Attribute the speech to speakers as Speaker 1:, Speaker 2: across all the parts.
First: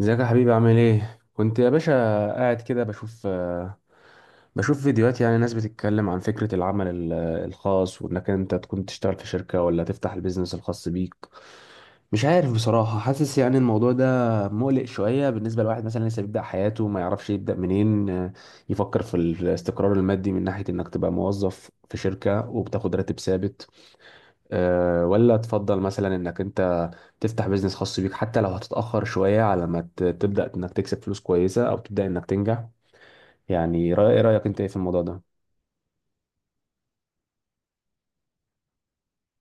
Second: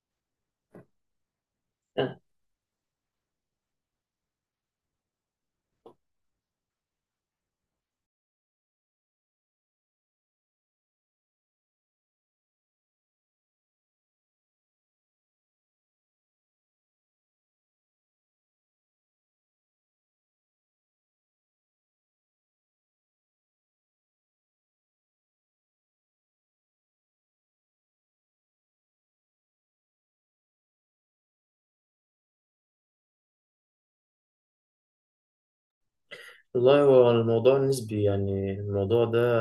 Speaker 1: ازيك يا حبيبي؟ عامل ايه؟ كنت يا باشا قاعد كده بشوف بشوف فيديوهات، يعني ناس بتتكلم عن فكرة العمل الخاص، وانك انت تكون تشتغل في شركة ولا تفتح البيزنس الخاص بيك. مش عارف بصراحة، حاسس يعني الموضوع ده مقلق شوية بالنسبة لواحد مثلا لسه بيبدأ حياته، ما يعرفش يبدأ منين. يفكر في الاستقرار المادي من ناحية انك تبقى موظف في شركة وبتاخد راتب ثابت، ولا تفضل مثلا انك انت تفتح بيزنس خاص بيك حتى لو هتتأخر شوية على ما تبدأ انك تكسب فلوس كويسة او تبدأ انك تنجح. يعني ايه رأيك انت، ايه في الموضوع ده؟
Speaker 2: والله هو الموضوع نسبي، يعني الموضوع ده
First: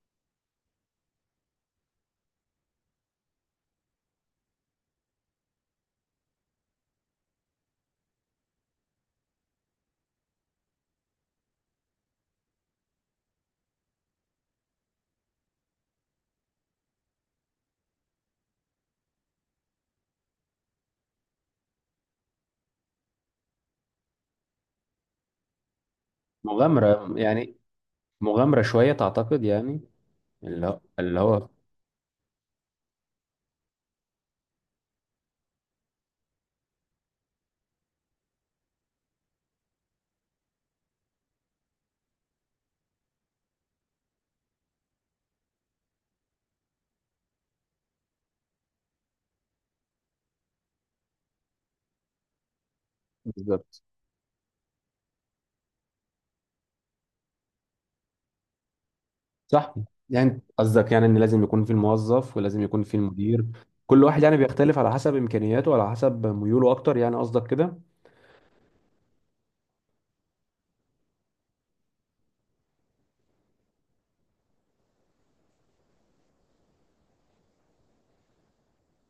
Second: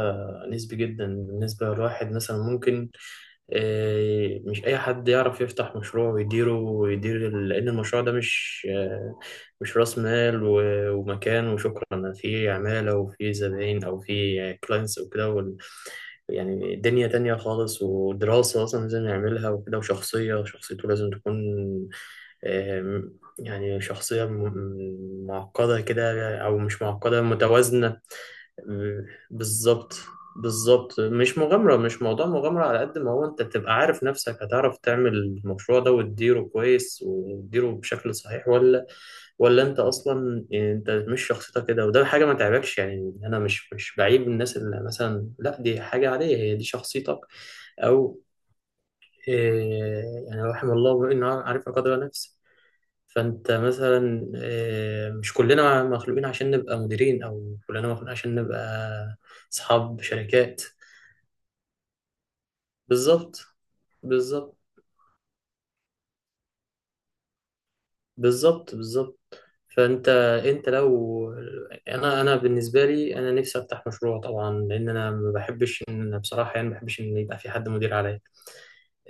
Speaker 2: نسبي جدا. بالنسبة لواحد مثلا ممكن مش أي حد يعرف يفتح مشروع ويديره ويدير لأن المشروع ده مش رأس مال ومكان وشكرا، فيه عمالة وفيه زباين أو فيه كلاينتس وكده يعني دنيا تانية خالص، ودراسة أصلا لازم يعملها وكده. وشخصية شخصيته لازم تكون يعني شخصية معقدة كده، أو مش
Speaker 1: مغامرة
Speaker 2: معقدة،
Speaker 1: يعني،
Speaker 2: متوازنة.
Speaker 1: مغامرة شوية
Speaker 2: آم،
Speaker 1: تعتقد يعني؟
Speaker 2: بالظبط.
Speaker 1: اللي هو
Speaker 2: بالظبط،
Speaker 1: اللي هو
Speaker 2: مش موضوع مغامرة، على قد ما هو أنت تبقى عارف نفسك هتعرف تعمل المشروع ده وتديره كويس وتديره بشكل صحيح، ولا أنت أصلا يعني أنت مش شخصيتك كده. وده حاجة ما تعبكش، يعني أنا مش بعيب الناس اللي مثلا، لا دي حاجة عادية، هي دي شخصيتك. أو آه، يعني رحم الله إنه عارف قدر نفسه. فانت
Speaker 1: بالظبط.
Speaker 2: مثلا مش كلنا مخلوقين عشان نبقى مديرين، او كلنا مخلوقين عشان نبقى
Speaker 1: صح.
Speaker 2: اصحاب
Speaker 1: يعني
Speaker 2: شركات.
Speaker 1: قصدك يعني ان لازم يكون في الموظف ولازم يكون في
Speaker 2: بالظبط،
Speaker 1: المدير؟ كل واحد يعني
Speaker 2: بالظبط،
Speaker 1: بيختلف على حسب امكانياته وعلى حسب ميوله اكتر، يعني قصدك كده؟
Speaker 2: بالظبط. بالظبط، فانت انت لو انا بالنسبه لي انا نفسي افتح مشروع طبعا، لان انا ما بحبش ان انا، بصراحه، يعني ما بحبش ان يبقى في حد مدير عليا.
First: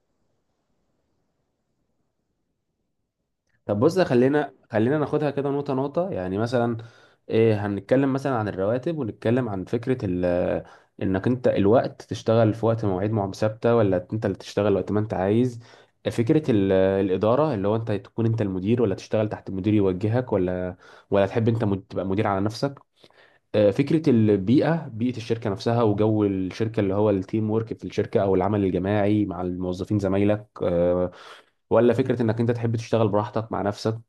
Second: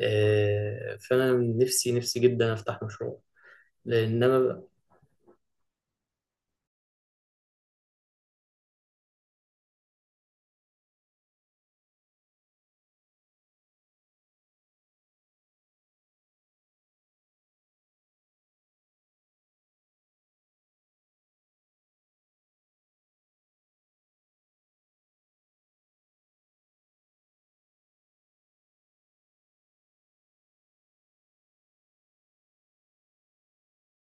Speaker 2: فانا نفسي، نفسي جدا افتح مشروع،
Speaker 1: طب بص،
Speaker 2: لان
Speaker 1: خلينا
Speaker 2: انا
Speaker 1: خلينا ناخدها كده نقطة نقطة. يعني مثلا إيه، هنتكلم مثلا عن الرواتب، ونتكلم عن فكرة ال، إنك أنت الوقت تشتغل في وقت مواعيد ثابتة، ولا أنت اللي تشتغل وقت ما أنت عايز. فكرة الإدارة، اللي هو أنت تكون أنت المدير، ولا تشتغل تحت مدير يوجهك، ولا ولا تحب أنت تبقى مدير على نفسك. فكرة البيئة، بيئة الشركة نفسها وجو الشركة اللي هو التيم ورك في الشركة أو العمل الجماعي مع الموظفين زمايلك، ولا فكرة انك انت تحب تشتغل براحتك مع نفسك.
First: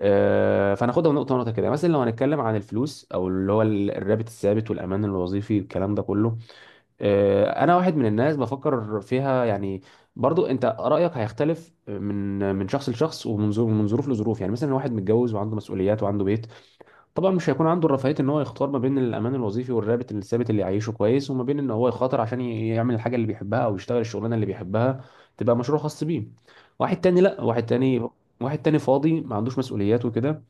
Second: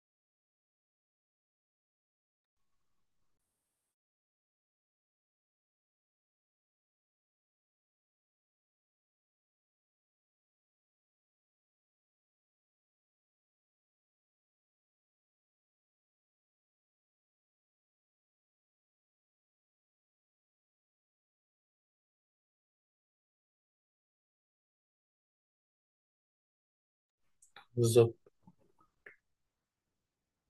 Speaker 1: فناخدها نقطه نقطه كده. مثلا لو هنتكلم عن الفلوس او اللي هو الرابط الثابت والامان الوظيفي والكلام ده كله، انا واحد من الناس بفكر فيها يعني. برضو انت رايك هيختلف من شخص لشخص، ومن ظروف، من ظروف لظروف. يعني مثلا واحد متجوز وعنده مسؤوليات وعنده بيت، طبعا مش هيكون عنده الرفاهيه ان هو يختار ما بين الامان الوظيفي والرابط الثابت اللي يعيشه كويس، وما بين ان هو يخاطر عشان يعمل الحاجه اللي بيحبها او يشتغل الشغلانه اللي بيحبها، تبقى مشروع خاص بيه. واحد تاني لا، واحد تاني،
Speaker 2: بالظبط،
Speaker 1: واحد تاني فاضي ما عندوش مسؤوليات وكده،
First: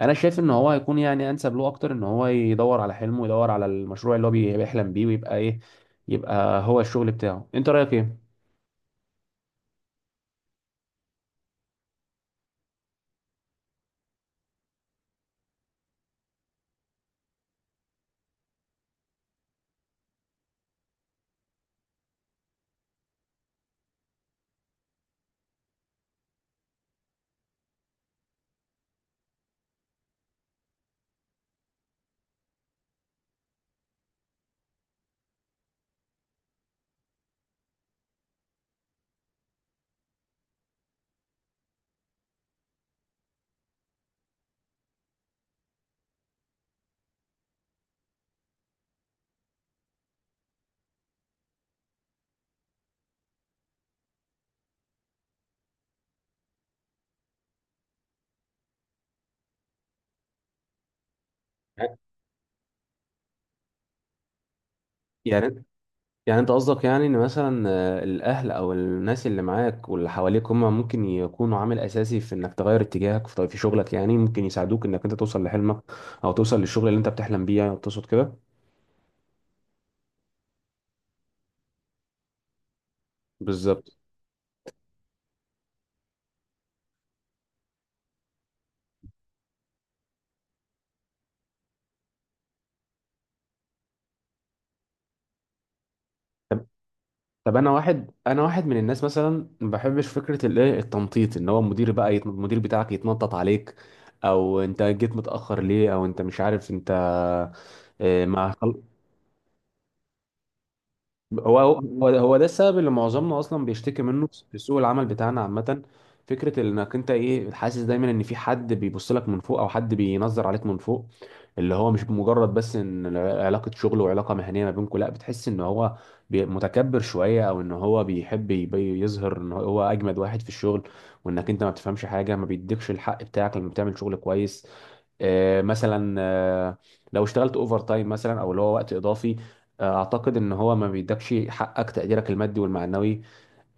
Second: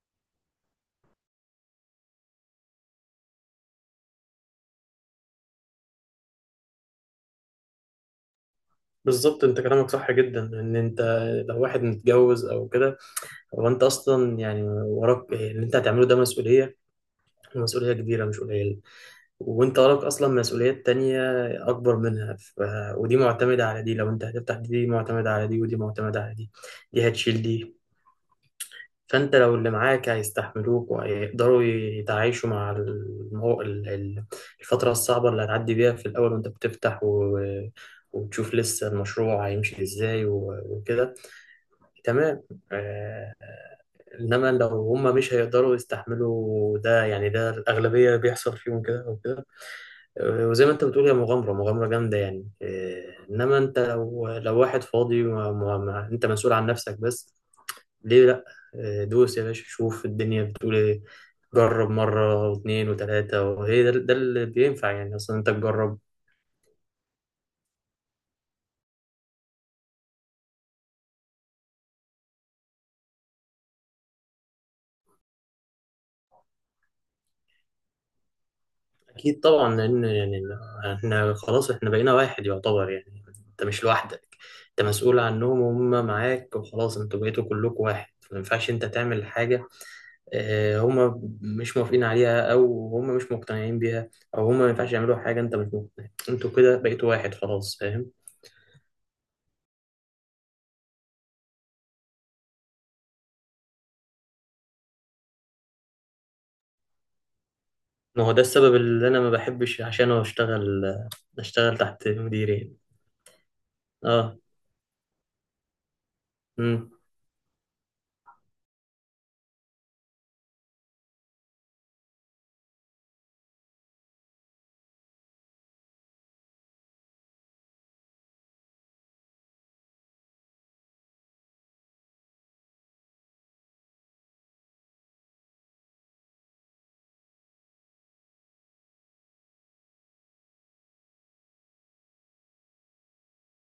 Speaker 1: انا شايف ان هو هيكون يعني انسب له اكتر ان هو يدور على حلمه ويدور على المشروع اللي هو بيحلم بيه، ويبقى ايه، يبقى هو الشغل بتاعه. انت رايك ايه؟
Speaker 2: بالظبط. انت كلامك صح جدا، ان انت لو واحد متجوز او كده، هو انت اصلا يعني وراك اللي انت هتعمله ده مسؤوليه، ومسؤوليه كبيره مش قليله. وانت وراك اصلا مسؤوليات تانية اكبر منها. ودي معتمده على دي، لو انت هتفتح دي معتمده على دي، ودي معتمده على دي، دي هتشيل دي. فانت لو اللي معاك هيستحملوك وهيقدروا يتعايشوا مع الفتره الصعبه اللي هتعدي بيها في الاول وانت بتفتح، وتشوف لسه المشروع هيمشي ازاي وكده، تمام. آه، انما لو هم مش هيقدروا يستحملوا ده، يعني ده الاغلبيه بيحصل فيهم كده او كده. وزي ما انت بتقول، هي مغامره، مغامره جامده يعني. انما انت لو واحد فاضي، ما ما ما انت مسؤول عن نفسك بس، ليه لا؟ دوس يا باشا، شوف الدنيا بتقول ايه. جرب مره واثنين وثلاثه، وهي ده اللي بينفع، يعني اصلا انت
Speaker 1: يعني
Speaker 2: تجرب.
Speaker 1: يعني انت قصدك، يعني ان مثلا الاهل او الناس اللي معاك واللي حواليك هم ممكن يكونوا عامل اساسي في انك تغير اتجاهك في شغلك، يعني ممكن يساعدوك انك انت توصل لحلمك او توصل للشغل اللي انت بتحلم بيه، يعني تقصد كده؟
Speaker 2: اكيد طبعا، لان يعني احنا خلاص، احنا بقينا واحد يعتبر يعني، انت مش
Speaker 1: بالظبط.
Speaker 2: لوحدك. انت مسؤول عنهم وهم معاك، وخلاص انتوا بقيتوا كلكم واحد، ما ينفعش انت تعمل حاجه هم مش موافقين عليها، او هم مش مقتنعين بيها، او هم ما ينفعش يعملوا حاجه انت مش مقتنع. انتوا
Speaker 1: طب،
Speaker 2: كده بقيتوا واحد،
Speaker 1: طب انا
Speaker 2: خلاص، فاهم؟
Speaker 1: واحد، انا واحد من الناس مثلا ما بحبش فكره الايه التنطيط، ان هو المدير بقى يت... المدير بتاعك يتنطط عليك، او انت جيت متاخر ليه، او انت مش عارف انت،
Speaker 2: ما هو ده
Speaker 1: ما
Speaker 2: السبب اللي انا ما بحبش عشانه اشتغل،
Speaker 1: هو هو
Speaker 2: تحت
Speaker 1: هو ده
Speaker 2: مديرين.
Speaker 1: السبب اللي معظمنا اصلا بيشتكي منه
Speaker 2: اه.
Speaker 1: في سوق العمل بتاعنا عامه. فكره
Speaker 2: امم.
Speaker 1: انك انت ايه، حاسس دايما ان في حد بيبص لك من فوق او حد بينظر عليك من فوق، اللي هو مش مجرد بس ان علاقه شغل وعلاقه مهنيه ما بينكم، لا، بتحس ان هو متكبر شويه، او ان هو بيحب يظهر ان هو اجمد واحد في الشغل، وانك انت ما بتفهمش حاجه، ما بيديكش الحق بتاعك لما بتعمل شغل كويس. مثلا، لو اشتغلت اوفر تايم مثلا، او اللي هو وقت اضافي، اعتقد ان هو ما بيدكش حقك، تقديرك المادي والمعنوي.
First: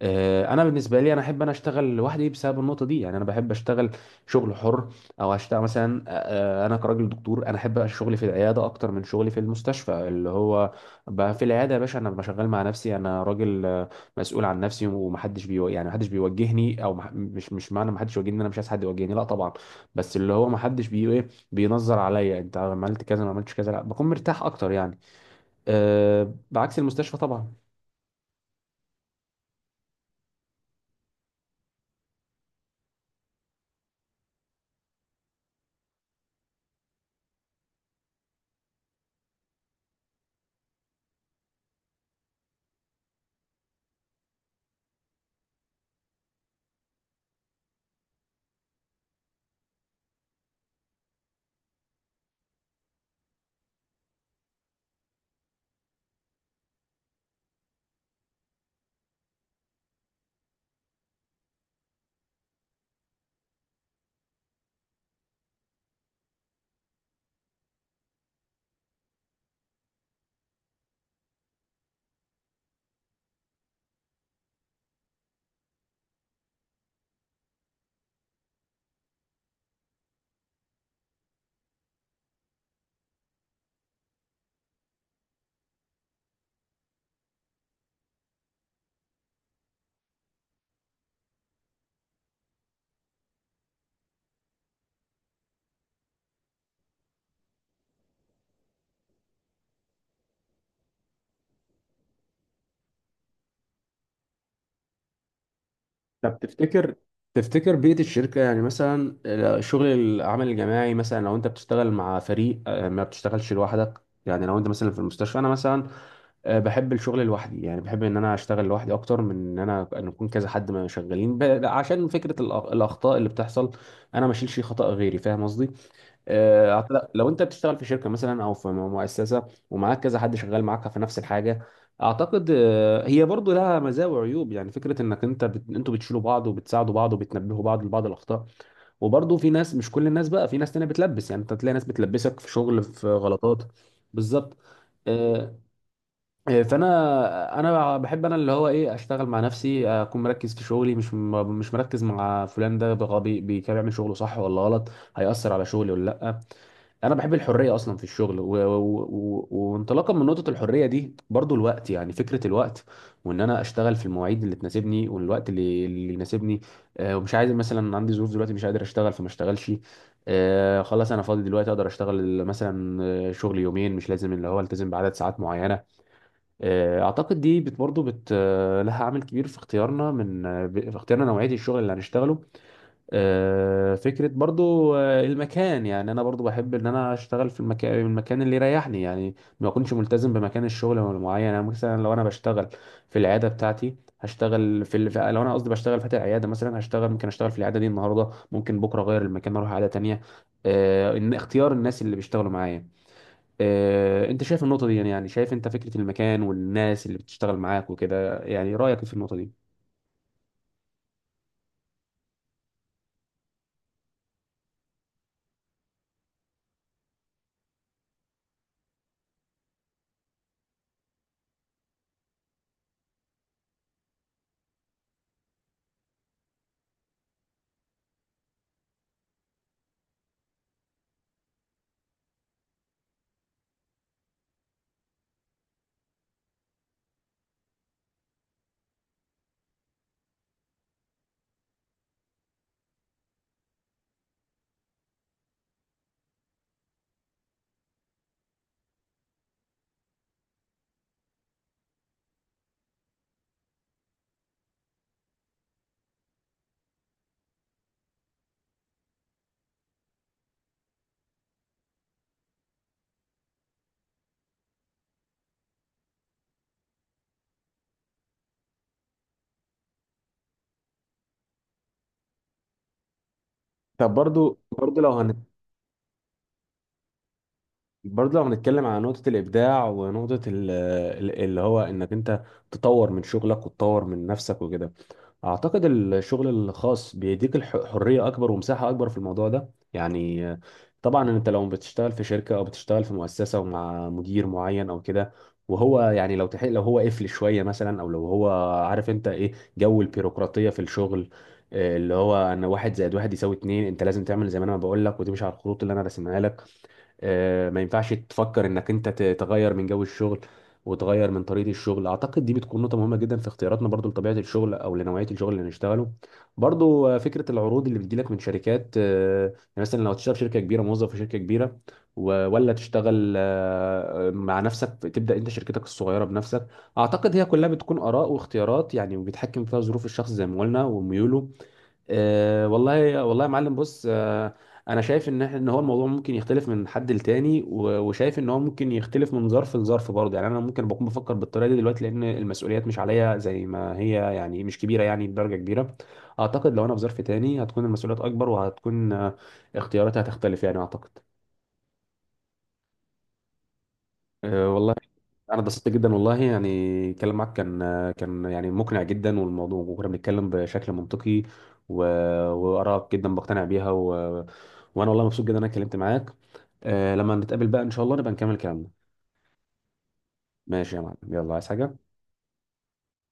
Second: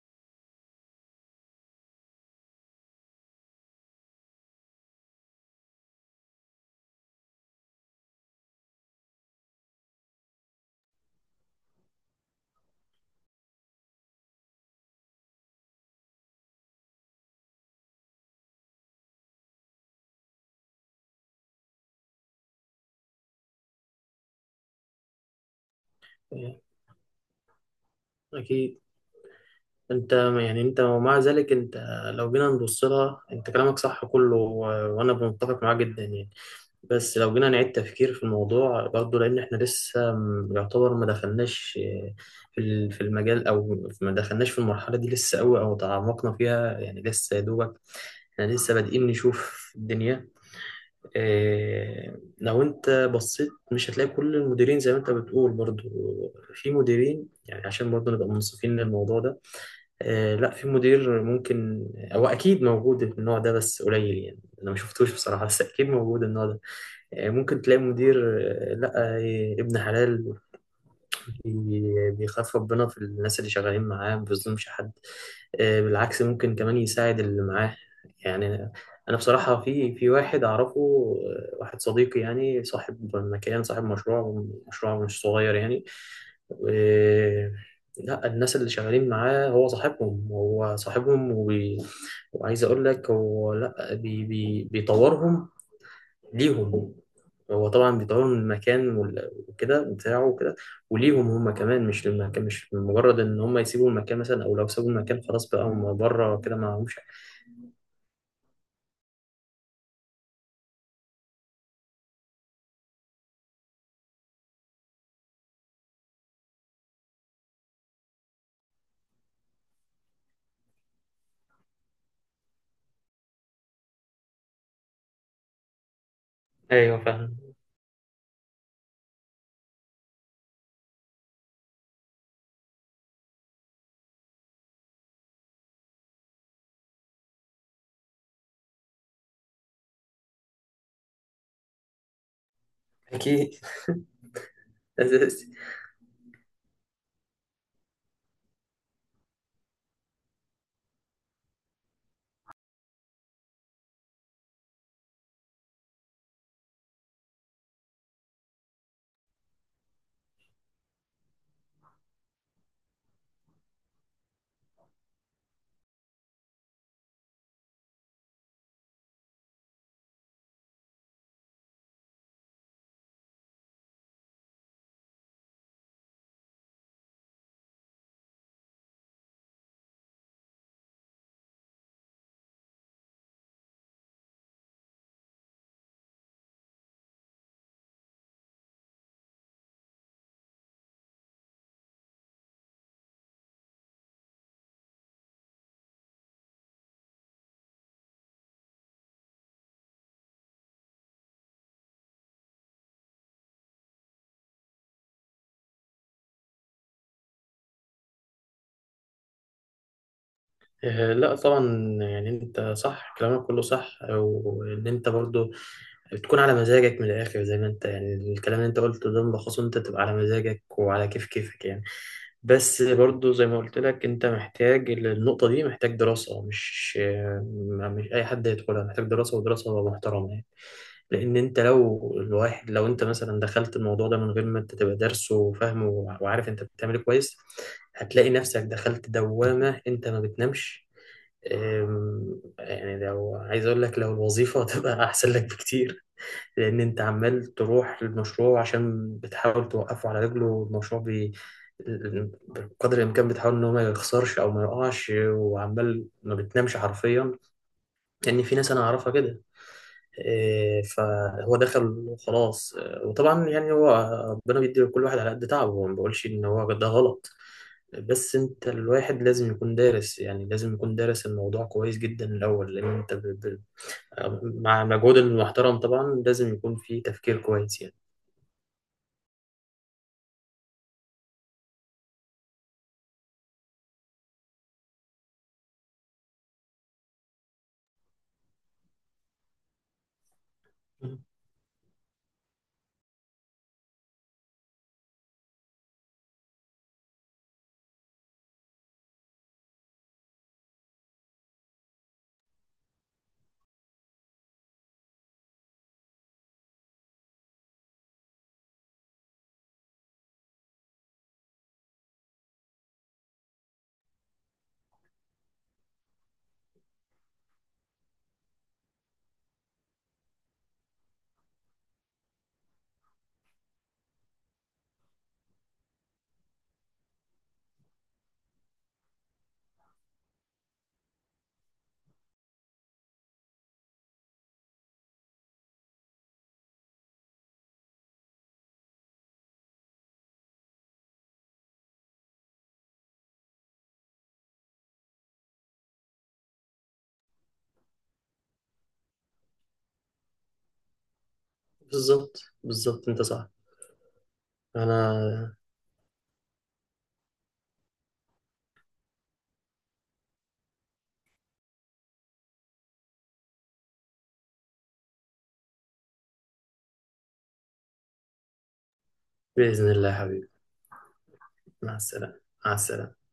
Speaker 1: انا بالنسبه لي، انا احب انا اشتغل لوحدي بسبب النقطه دي. يعني انا بحب اشتغل شغل حر، او اشتغل مثلا، انا كراجل دكتور، انا احب شغلي في العياده اكتر من شغلي في المستشفى. اللي هو بقى في العياده يا باشا، انا بشغل مع نفسي، انا راجل مسؤول عن نفسي، ومحدش بيو... يعني محدش بيوجهني، او مح... مش مش معنى محدش يوجهني إن انا مش عايز حد يوجهني، لا طبعا، بس اللي هو محدش بي ايه، بينظر عليا انت عملت كذا ما عملتش كذا، لا بكون مرتاح اكتر يعني. بعكس المستشفى طبعا.
Speaker 2: اكيد. انت، يعني انت ومع ذلك انت، لو جينا نبص لها انت كلامك صح كله، وانا متفق معاه جدا يعني. بس لو جينا نعيد تفكير في الموضوع برضه، لان احنا لسه يعتبر ما دخلناش في في المجال، او ما دخلناش في المرحله دي لسه قوي، او تعمقنا فيها، يعني لسه يا دوبك احنا لسه بادئين نشوف الدنيا. اه، لو انت بصيت مش هتلاقي كل المديرين زي ما انت بتقول برضه. في مديرين، يعني عشان برضه نبقى منصفين للموضوع ده. لا، في مدير ممكن، هو اكيد موجود النوع ده، بس قليل يعني، انا ما شفتوش بصراحه، بس اكيد موجود النوع ده. ممكن تلاقي مدير، لا، ابن حلال، بيخاف ربنا في الناس اللي شغالين معاه، ما بيظلمش حد. بالعكس، ممكن كمان يساعد اللي معاه يعني. انا بصراحة في واحد اعرفه، واحد صديقي يعني، صاحب مكان، صاحب مشروع مش صغير يعني. آه، لا، الناس اللي شغالين معاه، هو صاحبهم، هو صاحبهم، وعايز اقول لك، هو لا بيطورهم ليهم. هو طبعا بيطوروا من المكان وكده بتاعه وكده، وليهم هم كمان، مش للمكان، مش مجرد ان هم يسيبوا المكان مثلا، او لو سابوا المكان خلاص بقى هم بره
Speaker 1: طب
Speaker 2: كده ما
Speaker 1: تفتكر،
Speaker 2: همش.
Speaker 1: تفتكر بيئة الشركة يعني مثلا، شغل العمل الجماعي مثلا، لو انت بتشتغل مع فريق ما بتشتغلش لوحدك، يعني لو انت مثلا في المستشفى، انا مثلا بحب الشغل لوحدي، يعني بحب ان انا اشتغل لوحدي اكتر من ان انا ان يكون كذا حد ما شغالين عشان فكرة الاخطاء اللي بتحصل، انا ما اشيلش خطأ غيري، فاهم قصدي؟
Speaker 2: ايوه،
Speaker 1: لو
Speaker 2: فاهم.
Speaker 1: انت بتشتغل في شركه مثلا او في مؤسسه ومعاك كذا حد شغال معاك في نفس الحاجه، اعتقد هي برضو لها مزايا وعيوب. يعني فكره انك انت بت... انتوا بتشيلوا بعض وبتساعدوا بعض وبتنبهوا بعض لبعض الاخطاء، وبرضو في ناس، مش كل الناس بقى، في ناس تانية بتلبس، يعني انت تلاقي ناس بتلبسك في شغل، في
Speaker 2: اكيد
Speaker 1: غلطات. بالظبط.
Speaker 2: أساسي.
Speaker 1: آه، فانا، انا بحب انا اللي هو ايه، اشتغل مع نفسي، اكون مركز في شغلي، مش مش مركز مع فلان ده بغبي كان بيعمل شغله صح ولا غلط، هيأثر على شغلي ولا لا. انا بحب الحريه اصلا في الشغل، وانطلاقا من نقطه الحريه دي، برضو الوقت، يعني فكره الوقت، وان انا اشتغل في المواعيد اللي تناسبني، والوقت اللي يناسبني. آه، ومش عايز، مثلا عندي ظروف دلوقتي مش قادر اشتغل فما اشتغلش، آه خلاص انا فاضي دلوقتي اقدر اشتغل مثلا، شغل يومين، مش لازم اللي هو التزم بعدد ساعات معينه. آه، اعتقد دي بت برضو بت لها عامل كبير في اختيارنا من، في اختيارنا نوعيه الشغل اللي هنشتغله. فكرة برضو المكان، يعني أنا برضو بحب إن أنا أشتغل في المكان، المكان اللي يريحني، يعني ما أكونش ملتزم بمكان الشغل معين. يعني مثلا لو أنا بشتغل في العيادة بتاعتي، هشتغل في ال... لو أنا قصدي بشتغل فاتح عيادة مثلا، هشتغل ممكن أشتغل في العيادة دي النهاردة، ممكن بكرة أغير المكان أروح عيادة تانية. إن اختيار الناس اللي بيشتغلوا معايا، أنت شايف النقطة دي يعني؟ يعني شايف أنت فكرة المكان والناس اللي بتشتغل معاك وكده، يعني رأيك في النقطة دي؟
Speaker 2: لا طبعا، يعني انت صح، كلامك كله صح، وان انت برضو بتكون على مزاجك من الآخر. زي ما أنت يعني، الكلام اللي أنت قلته ده ملخصه أنت تبقى على مزاجك وعلى كيف كيفك يعني. بس برضو زي ما قلت لك، أنت محتاج النقطة دي، محتاج دراسة، مش أي حد يدخلها، محتاج دراسة، ودراسة محترمة يعني. لأن أنت لو، الواحد لو أنت مثلا دخلت الموضوع ده من غير ما أنت تبقى دارسه وفاهمه، وعارف أنت بتعمل إيه كويس، هتلاقي نفسك دخلت دوامة أنت ما بتنامش. يعني لو عايز أقول لك، لو الوظيفة هتبقى أحسن لك بكتير. لأن أنت عمال تروح للمشروع عشان بتحاول توقفه على رجله، والمشروع بقدر الإمكان بتحاول إن هو ما يخسرش أو ما يقعش، وعمال ما بتنامش حرفيا، لأن في ناس أنا أعرفها كده. فهو دخل وخلاص، وطبعا يعني هو، ربنا بيدي لكل واحد على قد تعبه، وما بقولش إن هو ده غلط. بس أنت الواحد لازم يكون دارس، يعني لازم يكون دارس الموضوع كويس جدا الأول، لأن أنت
Speaker 1: طب برضو،
Speaker 2: مع مجهود المحترم طبعا، لازم يكون في تفكير كويس
Speaker 1: برضه لو هنتكلم على نقطة الإبداع ونقطة اللي هو إنك أنت تطور من شغلك وتطور من نفسك وكده، أعتقد الشغل الخاص بيديك حرية أكبر ومساحة أكبر في الموضوع ده يعني. آه،
Speaker 2: يعني.
Speaker 1: طبعا أنت لو بتشتغل في شركة أو بتشتغل في مؤسسة ومع مدير معين أو كده، وهو يعني لو تحق، لو هو قفل شوية مثلا، أو لو هو، عارف أنت إيه جو البيروقراطية في الشغل، اللي هو أن واحد زائد واحد يساوي اتنين، أنت لازم تعمل زي ما أنا بقول لك وتمشي على الخطوط اللي أنا راسمها لك. ما ينفعش تفكر انك انت تغير من جو الشغل وتغير من طريقة الشغل. اعتقد دي بتكون نقطة مهمة جدا في اختياراتنا، برضو لطبيعة الشغل او لنوعية الشغل اللي نشتغله. برضو فكرة العروض اللي بتجيلك من شركات، يعني مثلا لو تشتغل في شركة كبيرة، موظف في شركة كبيرة، ولا تشتغل مع نفسك، تبدأ انت شركتك الصغيرة بنفسك. اعتقد هي كلها بتكون آراء واختيارات يعني، وبيتحكم فيها ظروف الشخص زي ما قلنا وميوله. آه والله، والله يا معلم بص، آه انا شايف ان ان هو الموضوع ممكن يختلف من حد لتاني، وشايف ان هو ممكن يختلف من ظرف لظرف برضه. يعني انا ممكن بكون بفكر بالطريقه دي دلوقتي لان المسؤوليات مش عليا زي ما هي، يعني مش كبيره يعني بدرجه كبيره. اعتقد لو انا في ظرف تاني، هتكون المسؤوليات اكبر، وهتكون اختياراتي هتختلف يعني اعتقد.
Speaker 2: بالظبط، بالظبط، انت صح.
Speaker 1: أه والله.
Speaker 2: انا
Speaker 1: انا اتبسطت جدا والله يعني، الكلام معاك كان، كان يعني مقنع جدا، والموضوع، وكنا بنتكلم بشكل منطقي، و... وارائك جدا بقتنع بيها، وانا والله مبسوط جدا ان انا اتكلمت معاك. آه، لما نتقابل بقى ان شاء الله نبقى نكمل كلامنا.
Speaker 2: باذن الله يا حبيبي.
Speaker 1: ماشي يا معلم، يلا، عايز
Speaker 2: مع
Speaker 1: حاجة؟
Speaker 2: السلامه، مع السلامه.